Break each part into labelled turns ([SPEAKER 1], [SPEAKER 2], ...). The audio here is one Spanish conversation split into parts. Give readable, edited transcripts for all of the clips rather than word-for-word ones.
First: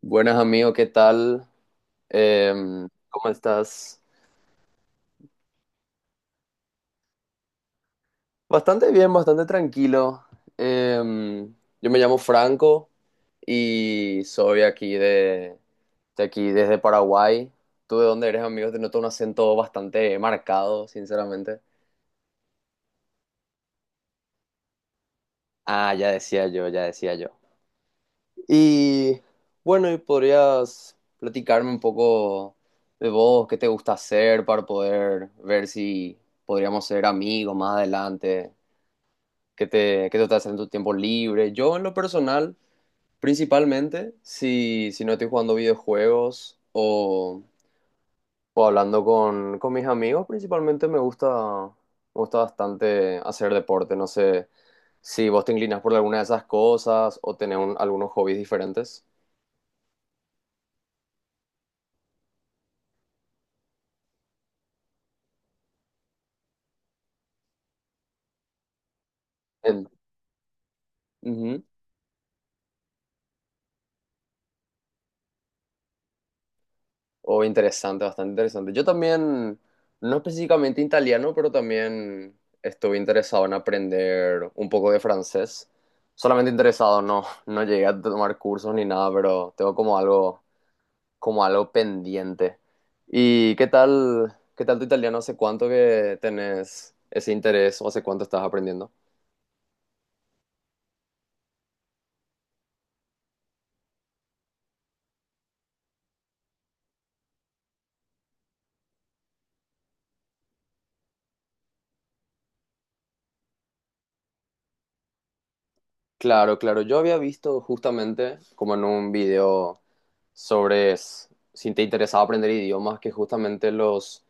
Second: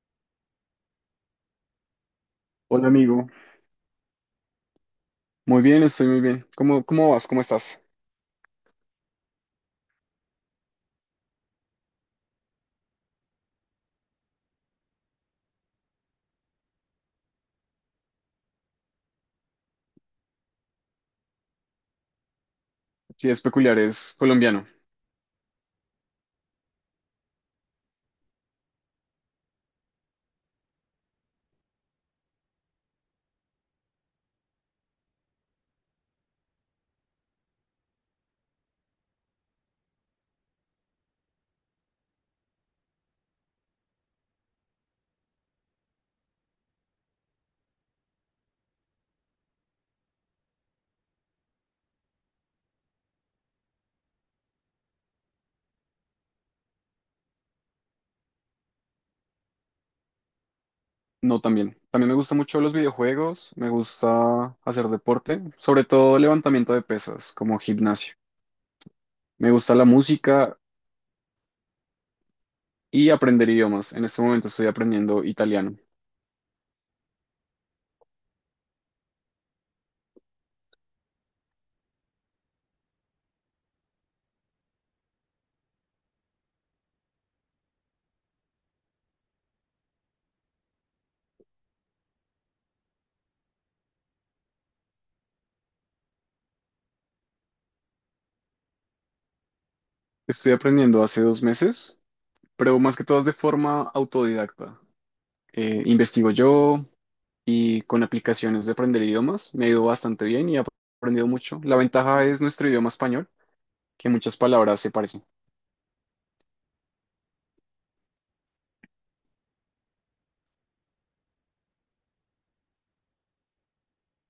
[SPEAKER 1] Buenas amigo, ¿qué tal?
[SPEAKER 2] Hola
[SPEAKER 1] ¿Cómo
[SPEAKER 2] amigo,
[SPEAKER 1] estás?
[SPEAKER 2] muy bien, estoy muy bien. ¿Cómo vas? ¿Cómo estás?
[SPEAKER 1] Bastante bien, bastante tranquilo. Em, yo me llamo Franco y soy aquí de aquí desde Paraguay. ¿Tú de dónde eres, amigo? Te noto un acento bastante marcado, sinceramente.
[SPEAKER 2] Si es peculiar, es colombiano.
[SPEAKER 1] Ah, ya decía yo, ya decía yo. Y bueno, ¿y podrías platicarme un poco de vos, qué te gusta hacer para poder ver si podríamos ser amigos más adelante? ¿Qué te estás haciendo en tu tiempo libre? Yo, en lo personal, principalmente, si no estoy jugando videojuegos o hablando con mis amigos, principalmente me gusta bastante hacer deporte. No sé si vos te inclinas por alguna de esas cosas o algunos hobbies diferentes.
[SPEAKER 2] No, también. También me gustan mucho los videojuegos, me gusta hacer deporte, sobre todo levantamiento de pesas, como gimnasio. Me gusta la
[SPEAKER 1] En-
[SPEAKER 2] música
[SPEAKER 1] Ujú.
[SPEAKER 2] y aprender idiomas. En este momento estoy aprendiendo italiano.
[SPEAKER 1] Oh, interesante, bastante interesante. Yo también, no específicamente italiano, pero también estuve interesado en aprender un poco de francés. Solamente interesado, no, no llegué a tomar cursos ni nada, pero tengo como algo pendiente. ¿Y qué tal tu italiano? ¿Hace cuánto que tenés ese interés o hace cuánto estás aprendiendo?
[SPEAKER 2] Estoy aprendiendo hace dos meses, pero más que todo es de forma autodidacta. Investigo yo y con aplicaciones de aprender idiomas me ha ido bastante bien y he aprendido mucho. La ventaja es nuestro idioma español, que muchas palabras se parecen.
[SPEAKER 1] Claro, claro. Yo había visto justamente como en un video sobre s- si te interesaba aprender idiomas, que justamente los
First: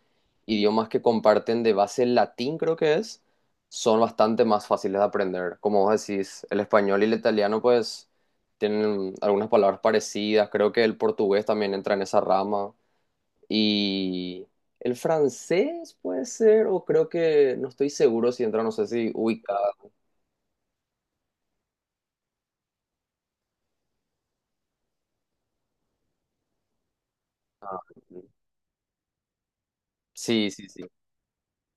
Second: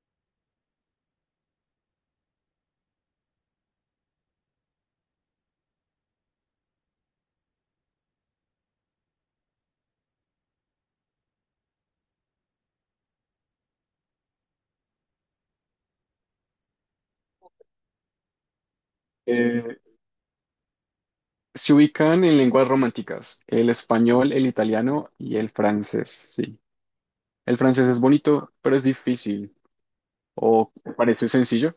[SPEAKER 1] idiomas que comparten de base latín, creo que es, son bastante más fáciles de aprender. Como vos decís, el español y el italiano pues tienen algunas palabras parecidas. Creo que el portugués también entra en esa rama. Y el francés puede ser, o creo que, no estoy seguro si entra, no sé si ubica.
[SPEAKER 2] Eh, Se ubican en lenguas románticas, el español, el italiano y el francés, sí. El
[SPEAKER 1] ah,
[SPEAKER 2] francés es bonito, pero es difícil,
[SPEAKER 1] Sí, sí,
[SPEAKER 2] o
[SPEAKER 1] sí.
[SPEAKER 2] parece sencillo.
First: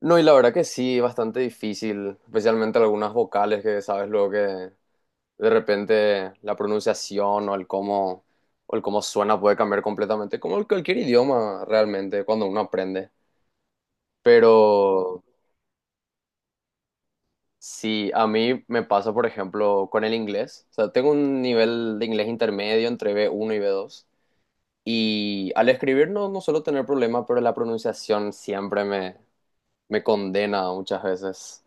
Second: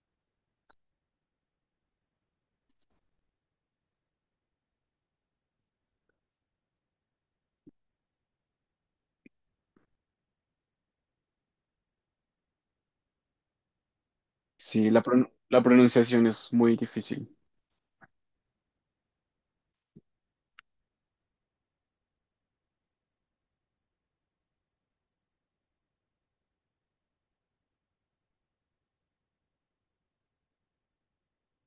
[SPEAKER 1] No, y la verdad que sí, bastante difícil, especialmente algunas vocales que sabes luego que de repente la pronunciación o el cómo suena puede cambiar completamente, como en cualquier idioma realmente cuando uno aprende. Pero
[SPEAKER 2] Sí, la pronunciación es muy difícil.
[SPEAKER 1] sí, a mí me pasa, por ejemplo, con el inglés. O sea, tengo un nivel de inglés intermedio entre B1 y B2. Y al escribir no, no suelo tener problemas, pero la pronunciación siempre me, me condena muchas veces.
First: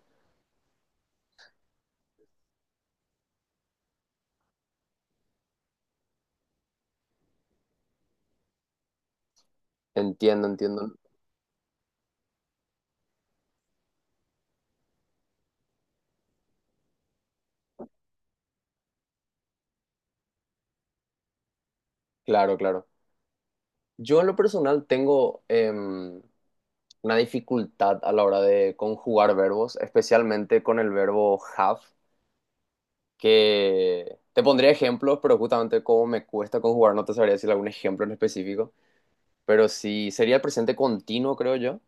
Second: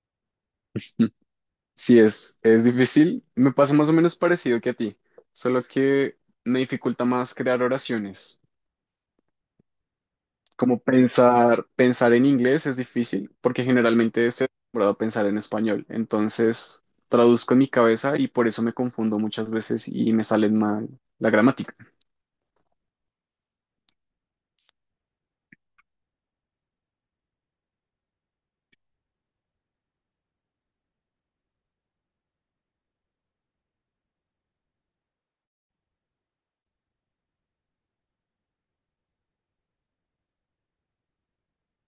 [SPEAKER 2] Sí, es difícil. Me pasa más o menos parecido que a ti, solo que me dificulta más crear oraciones.
[SPEAKER 1] Entiendo,
[SPEAKER 2] Como
[SPEAKER 1] entiendo.
[SPEAKER 2] pensar en inglés es difícil, porque generalmente estoy acostumbrado a pensar en español. Entonces, traduzco en mi cabeza y por eso me confundo muchas veces y me salen mal la gramática.
[SPEAKER 1] Claro, claro. Yo en lo personal tengo una dificultad a la hora de conjugar verbos, especialmente con el verbo have, que te pondría ejemplos, pero justamente como me cuesta conjugar, no te sabría decir algún ejemplo en específico, pero sí sería el presente continuo, creo yo.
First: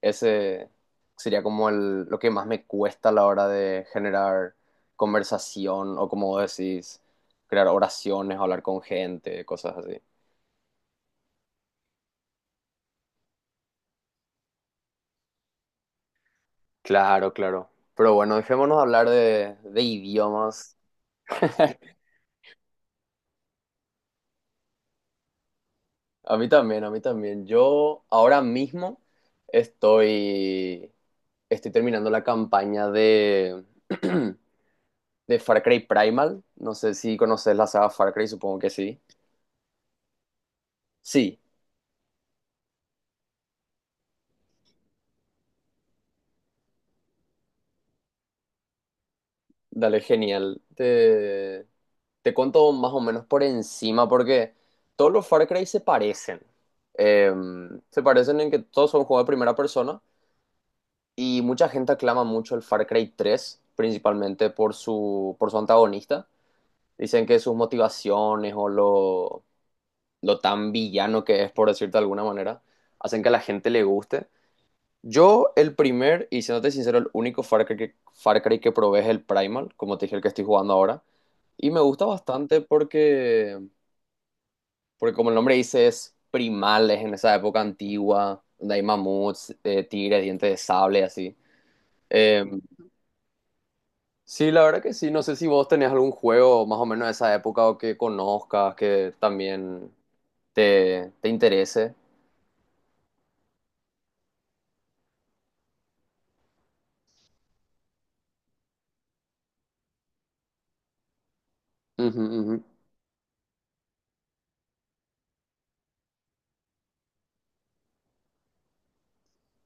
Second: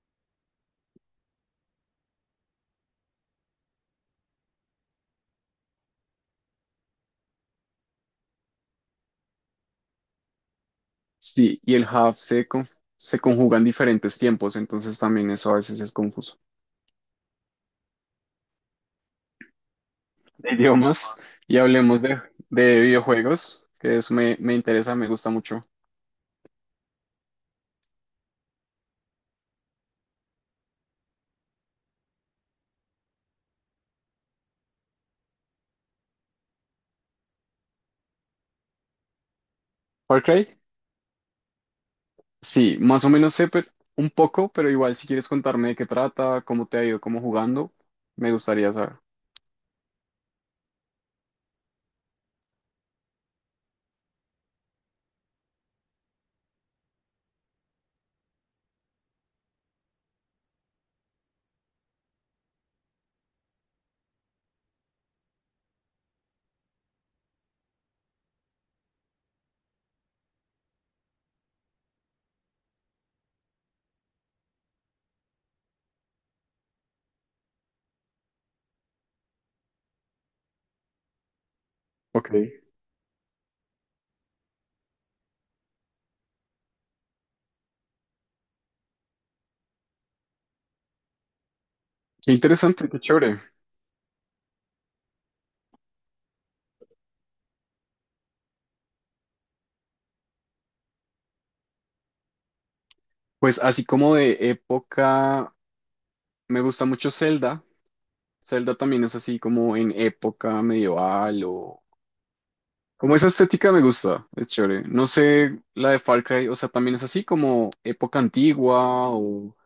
[SPEAKER 1] Ese sería como el, lo que más me cuesta a la hora de generar conversación o como decís, crear oraciones, hablar con gente, cosas así.
[SPEAKER 2] Sí, y el have se conjugan diferentes tiempos, entonces también eso a veces es confuso.
[SPEAKER 1] Claro, claro. Pero bueno, dejémonos hablar de
[SPEAKER 2] De
[SPEAKER 1] idiomas.
[SPEAKER 2] idiomas, y hablemos de videojuegos, que eso me interesa, me gusta mucho.
[SPEAKER 1] A mí también, a mí también. Yo ahora mismo estoy, estoy terminando la campaña de, de Far Cry Primal. No sé si conoces la saga Far Cry, supongo que sí.
[SPEAKER 2] Far Cry.
[SPEAKER 1] Sí,
[SPEAKER 2] Sí, más o menos sé pero un poco, pero igual si quieres contarme de qué trata, cómo te ha ido, cómo jugando, me gustaría saber.
[SPEAKER 1] dale, genial. Te cuento más o menos por encima porque todos los Far Cry se parecen. Se parecen en que todos son juegos de primera persona. Y mucha gente aclama mucho el Far Cry 3 principalmente por su antagonista. Dicen que sus motivaciones o lo tan villano que es, por decirte de alguna manera, hacen que a la gente le guste. Yo, el primer, y siéndote sincero, el único Far Cry que probé es el Primal, como te dije, el que estoy jugando ahora. Y me gusta
[SPEAKER 2] Ok.
[SPEAKER 1] bastante porque, porque como el nombre dice, es primales en esa época antigua, donde hay mamuts, tigres, dientes de sable, así.
[SPEAKER 2] Qué
[SPEAKER 1] Eh,
[SPEAKER 2] interesante, qué chévere.
[SPEAKER 1] Sí, la verdad que sí. No sé si vos tenés algún juego más o menos de esa época o que conozcas, que también te interese.
[SPEAKER 2] Pues así como de época, me gusta mucho Zelda. Zelda también es así como en época medieval o...
[SPEAKER 1] Ujú, ujú.
[SPEAKER 2] Como esa estética me gusta, es chévere. No sé, la de Far Cry, o sea, también es así como época antigua o...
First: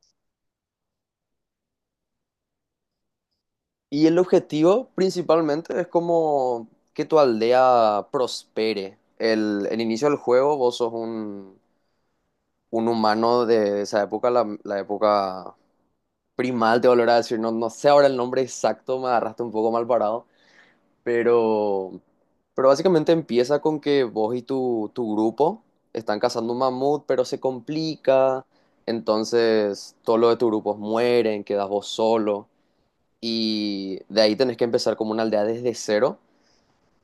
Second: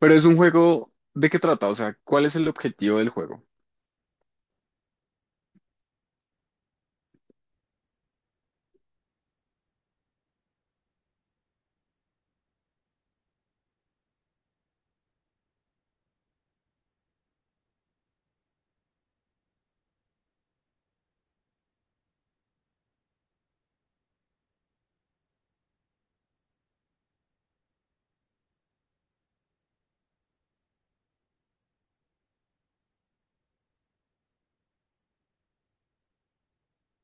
[SPEAKER 2] Pero es un juego, ¿de qué trata? O sea, ¿cuál es el objetivo del juego?
[SPEAKER 1] Y el objetivo principalmente es como que tu aldea prospere. El inicio del juego, vos sos un humano de esa época, la época primal, te volverá a decir. No, no sé ahora el nombre exacto, me agarraste un poco mal parado. Pero, pero básicamente empieza con que vos y tu grupo están cazando un mamut, pero se complica. Entonces, todos los de tu grupo mueren, quedas vos solo. Y de ahí tenés que empezar como una aldea desde cero.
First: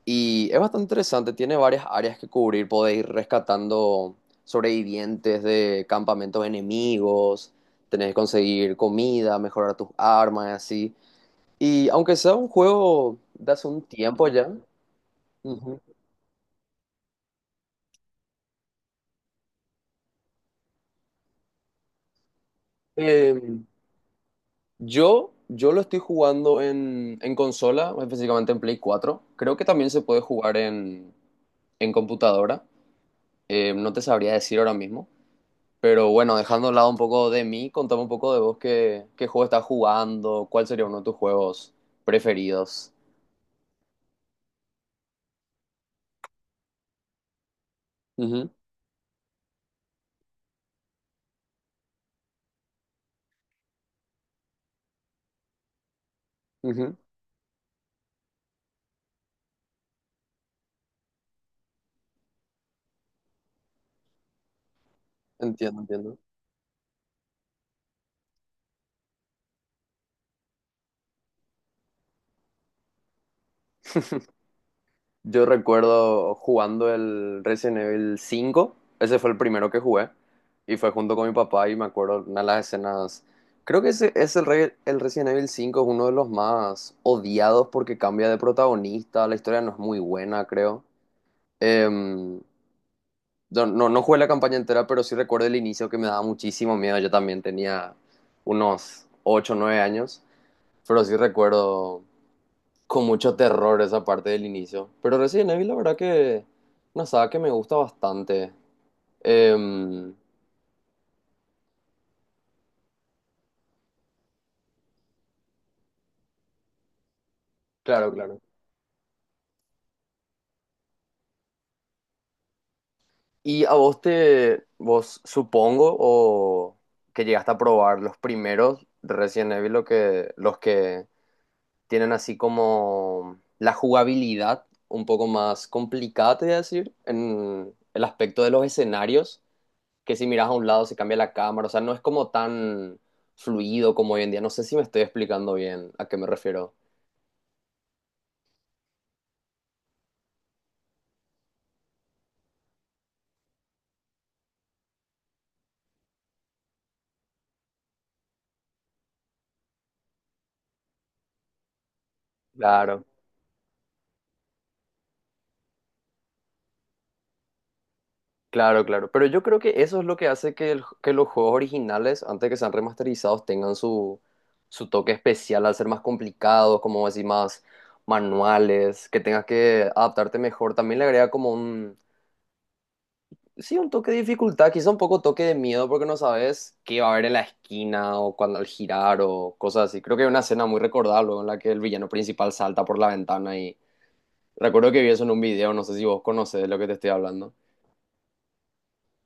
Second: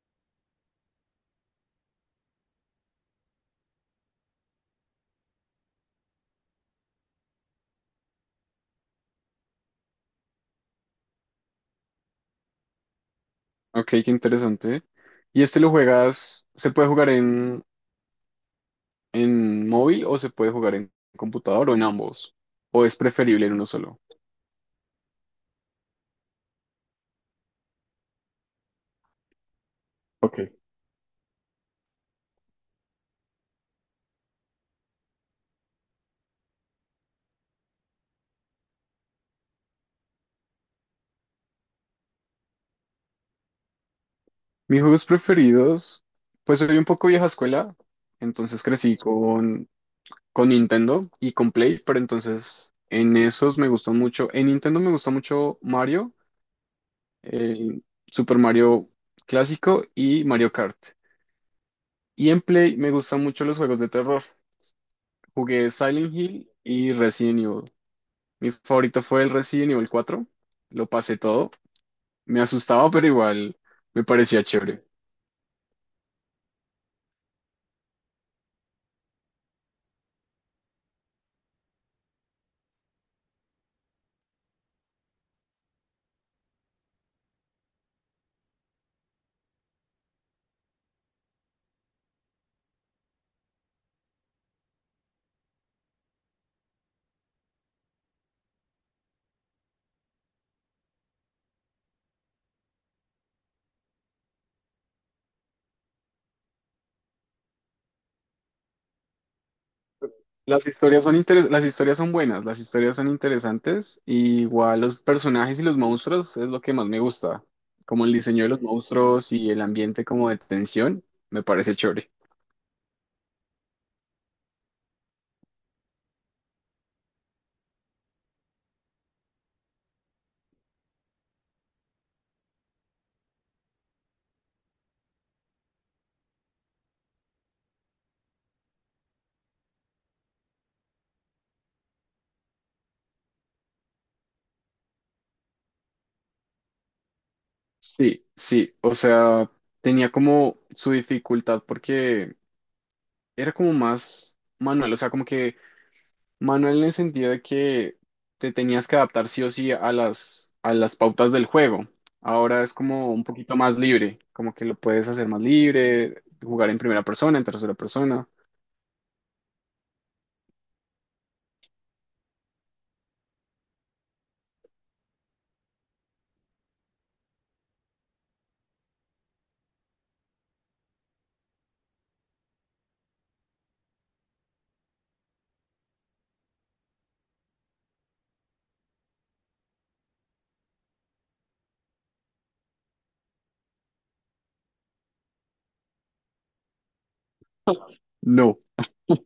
[SPEAKER 1] Y es bastante interesante, tiene varias áreas que cubrir. Podés ir rescatando sobrevivientes de campamentos enemigos, tenés que conseguir comida, mejorar tus armas y así. Y aunque sea un juego de hace un
[SPEAKER 2] Ok, qué
[SPEAKER 1] tiempo ya,
[SPEAKER 2] interesante. ¿Y este lo
[SPEAKER 1] ujú,
[SPEAKER 2] juegas, se puede jugar en móvil o se puede jugar en computador o en ambos? ¿O es
[SPEAKER 1] Eh,
[SPEAKER 2] preferible en uno solo?
[SPEAKER 1] yo lo estoy jugando en consola, específicamente en Play cuatro. Creo que también se puede
[SPEAKER 2] Ok.
[SPEAKER 1] jugar en computadora. No te sabría decir ahora mismo. Pero bueno, dejando a un lado un poco de mí, contame un poco de vos qué juego estás jugando, cuál sería uno de tus juegos preferidos.
[SPEAKER 2] Mis juegos preferidos, pues soy un poco vieja escuela,
[SPEAKER 1] Ujú,
[SPEAKER 2] entonces crecí con Nintendo y con Play, pero entonces en esos me gustan mucho, en Nintendo me gusta mucho Mario,
[SPEAKER 1] ujú.
[SPEAKER 2] el Super Mario clásico y Mario Kart. Y en Play me gustan mucho los juegos de terror. Jugué
[SPEAKER 1] Entiendo,
[SPEAKER 2] Silent
[SPEAKER 1] entiendo.
[SPEAKER 2] Hill y Resident Evil. Mi favorito fue el Resident Evil 4. Lo pasé todo. Me asustaba, pero igual me parecía chévere.
[SPEAKER 1] Yo recuerdo jugando el Resident Evil 5, ese fue el primero que jugué, y fue junto con mi papá y me acuerdo una de las escenas, creo que ese es el Resident Evil 5, es uno de los más odiados porque cambia de protagonista, la historia no es muy buena, creo. Em, yo no, no jugué la campaña entera, pero sí recuerdo el inicio que me daba muchísimo miedo, yo también tenía unos 8 o 9 años, pero sí recuerdo con mucho terror esa parte del inicio. Pero Resident Evil, la verdad que una saga que me gusta bastante. Em,
[SPEAKER 2] Las historias son buenas, las historias son interesantes. Y igual los personajes y los monstruos es lo que más me gusta. Como
[SPEAKER 1] Claro,
[SPEAKER 2] el
[SPEAKER 1] claro.
[SPEAKER 2] diseño de los monstruos y el ambiente como de tensión, me parece chévere.
[SPEAKER 1] Y a vos supongo o que llegaste a probar los primeros Resident Evil, los que tienen así como la jugabilidad un poco más complicada, te voy a decir, en el aspecto de los escenarios. Que si miras a un lado se cambia la cámara, o sea, no es como tan fluido como hoy en día. No sé si me estoy explicando bien a qué me refiero.
[SPEAKER 2] Sí, sí, o sea, tenía como su dificultad porque era como más manual, o sea, como que manual en el sentido de que te tenías que adaptar sí o sí a a las pautas del juego. Ahora es
[SPEAKER 1] Claro,
[SPEAKER 2] como un poquito más libre, como que lo puedes hacer más libre, jugar en primera persona, en tercera persona.
[SPEAKER 1] claro, claro. Pero yo creo que eso es lo que hace que los juegos originales, antes de que sean remasterizados, tengan su, su toque especial al ser más complicados, como decir, más manuales, que tengas que adaptarte mejor. También le agrega como sí, un toque de dificultad, quizá un poco toque de miedo porque no sabes qué va a haber en la esquina o cuando al girar o cosas así. Creo que hay una escena muy recordable en la que el villano principal salta por la ventana y recuerdo que vi eso en un video, no sé si vos conocés de lo que te estoy hablando.
[SPEAKER 2] No,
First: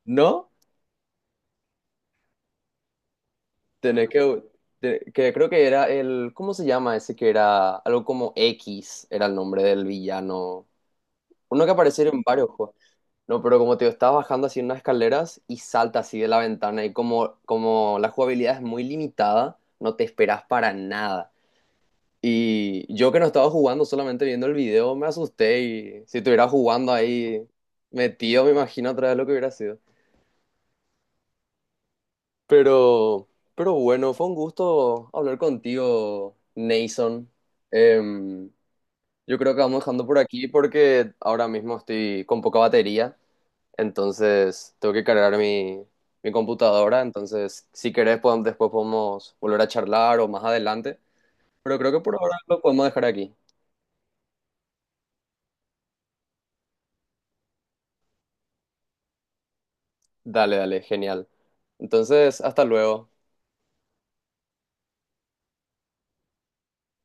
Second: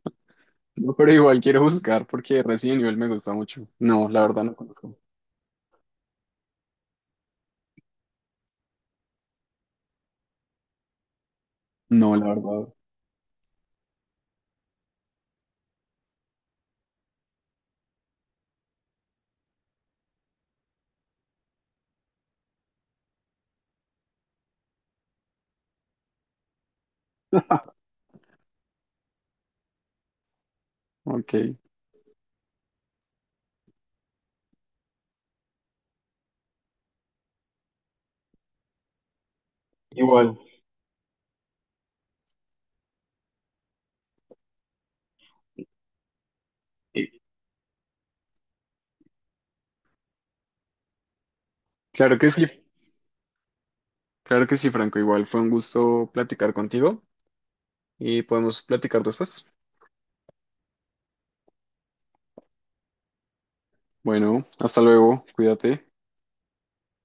[SPEAKER 1] ¿No?
[SPEAKER 2] no, pero igual quiero buscar porque Resident Evil me gusta mucho.
[SPEAKER 1] Tenés
[SPEAKER 2] No, la
[SPEAKER 1] que...
[SPEAKER 2] verdad no conozco.
[SPEAKER 1] que creo que era el... ¿Cómo se llama ese que era? Algo como X era el nombre del villano. Uno que apareció
[SPEAKER 2] No,
[SPEAKER 1] en
[SPEAKER 2] la
[SPEAKER 1] varios
[SPEAKER 2] verdad.
[SPEAKER 1] juegos. No, pero como te digo, estaba bajando así unas escaleras y salta así de la ventana y como, como la jugabilidad es muy limitada, no te esperas para nada. Y yo que no estaba jugando, solamente viendo el video, me asusté y si estuviera jugando ahí metido, me imagino otra vez lo que hubiera sido.
[SPEAKER 2] Ok.
[SPEAKER 1] Pero, pero bueno, fue un gusto hablar contigo, Nason. Em, yo creo que vamos dejando por
[SPEAKER 2] Igual.
[SPEAKER 1] aquí porque ahora mismo estoy con poca batería. Entonces, tengo que cargar mi computadora.
[SPEAKER 2] Y...
[SPEAKER 1] Entonces, si querés, después podemos volver a charlar o más adelante. Pero creo que por
[SPEAKER 2] Claro que
[SPEAKER 1] ahora
[SPEAKER 2] sí,
[SPEAKER 1] lo podemos dejar aquí.
[SPEAKER 2] claro que sí, Franco. Igual fue un gusto platicar contigo y podemos platicar después.
[SPEAKER 1] Dale, dale, genial. Entonces, hasta luego.
[SPEAKER 2] Bueno, hasta luego, cuídate.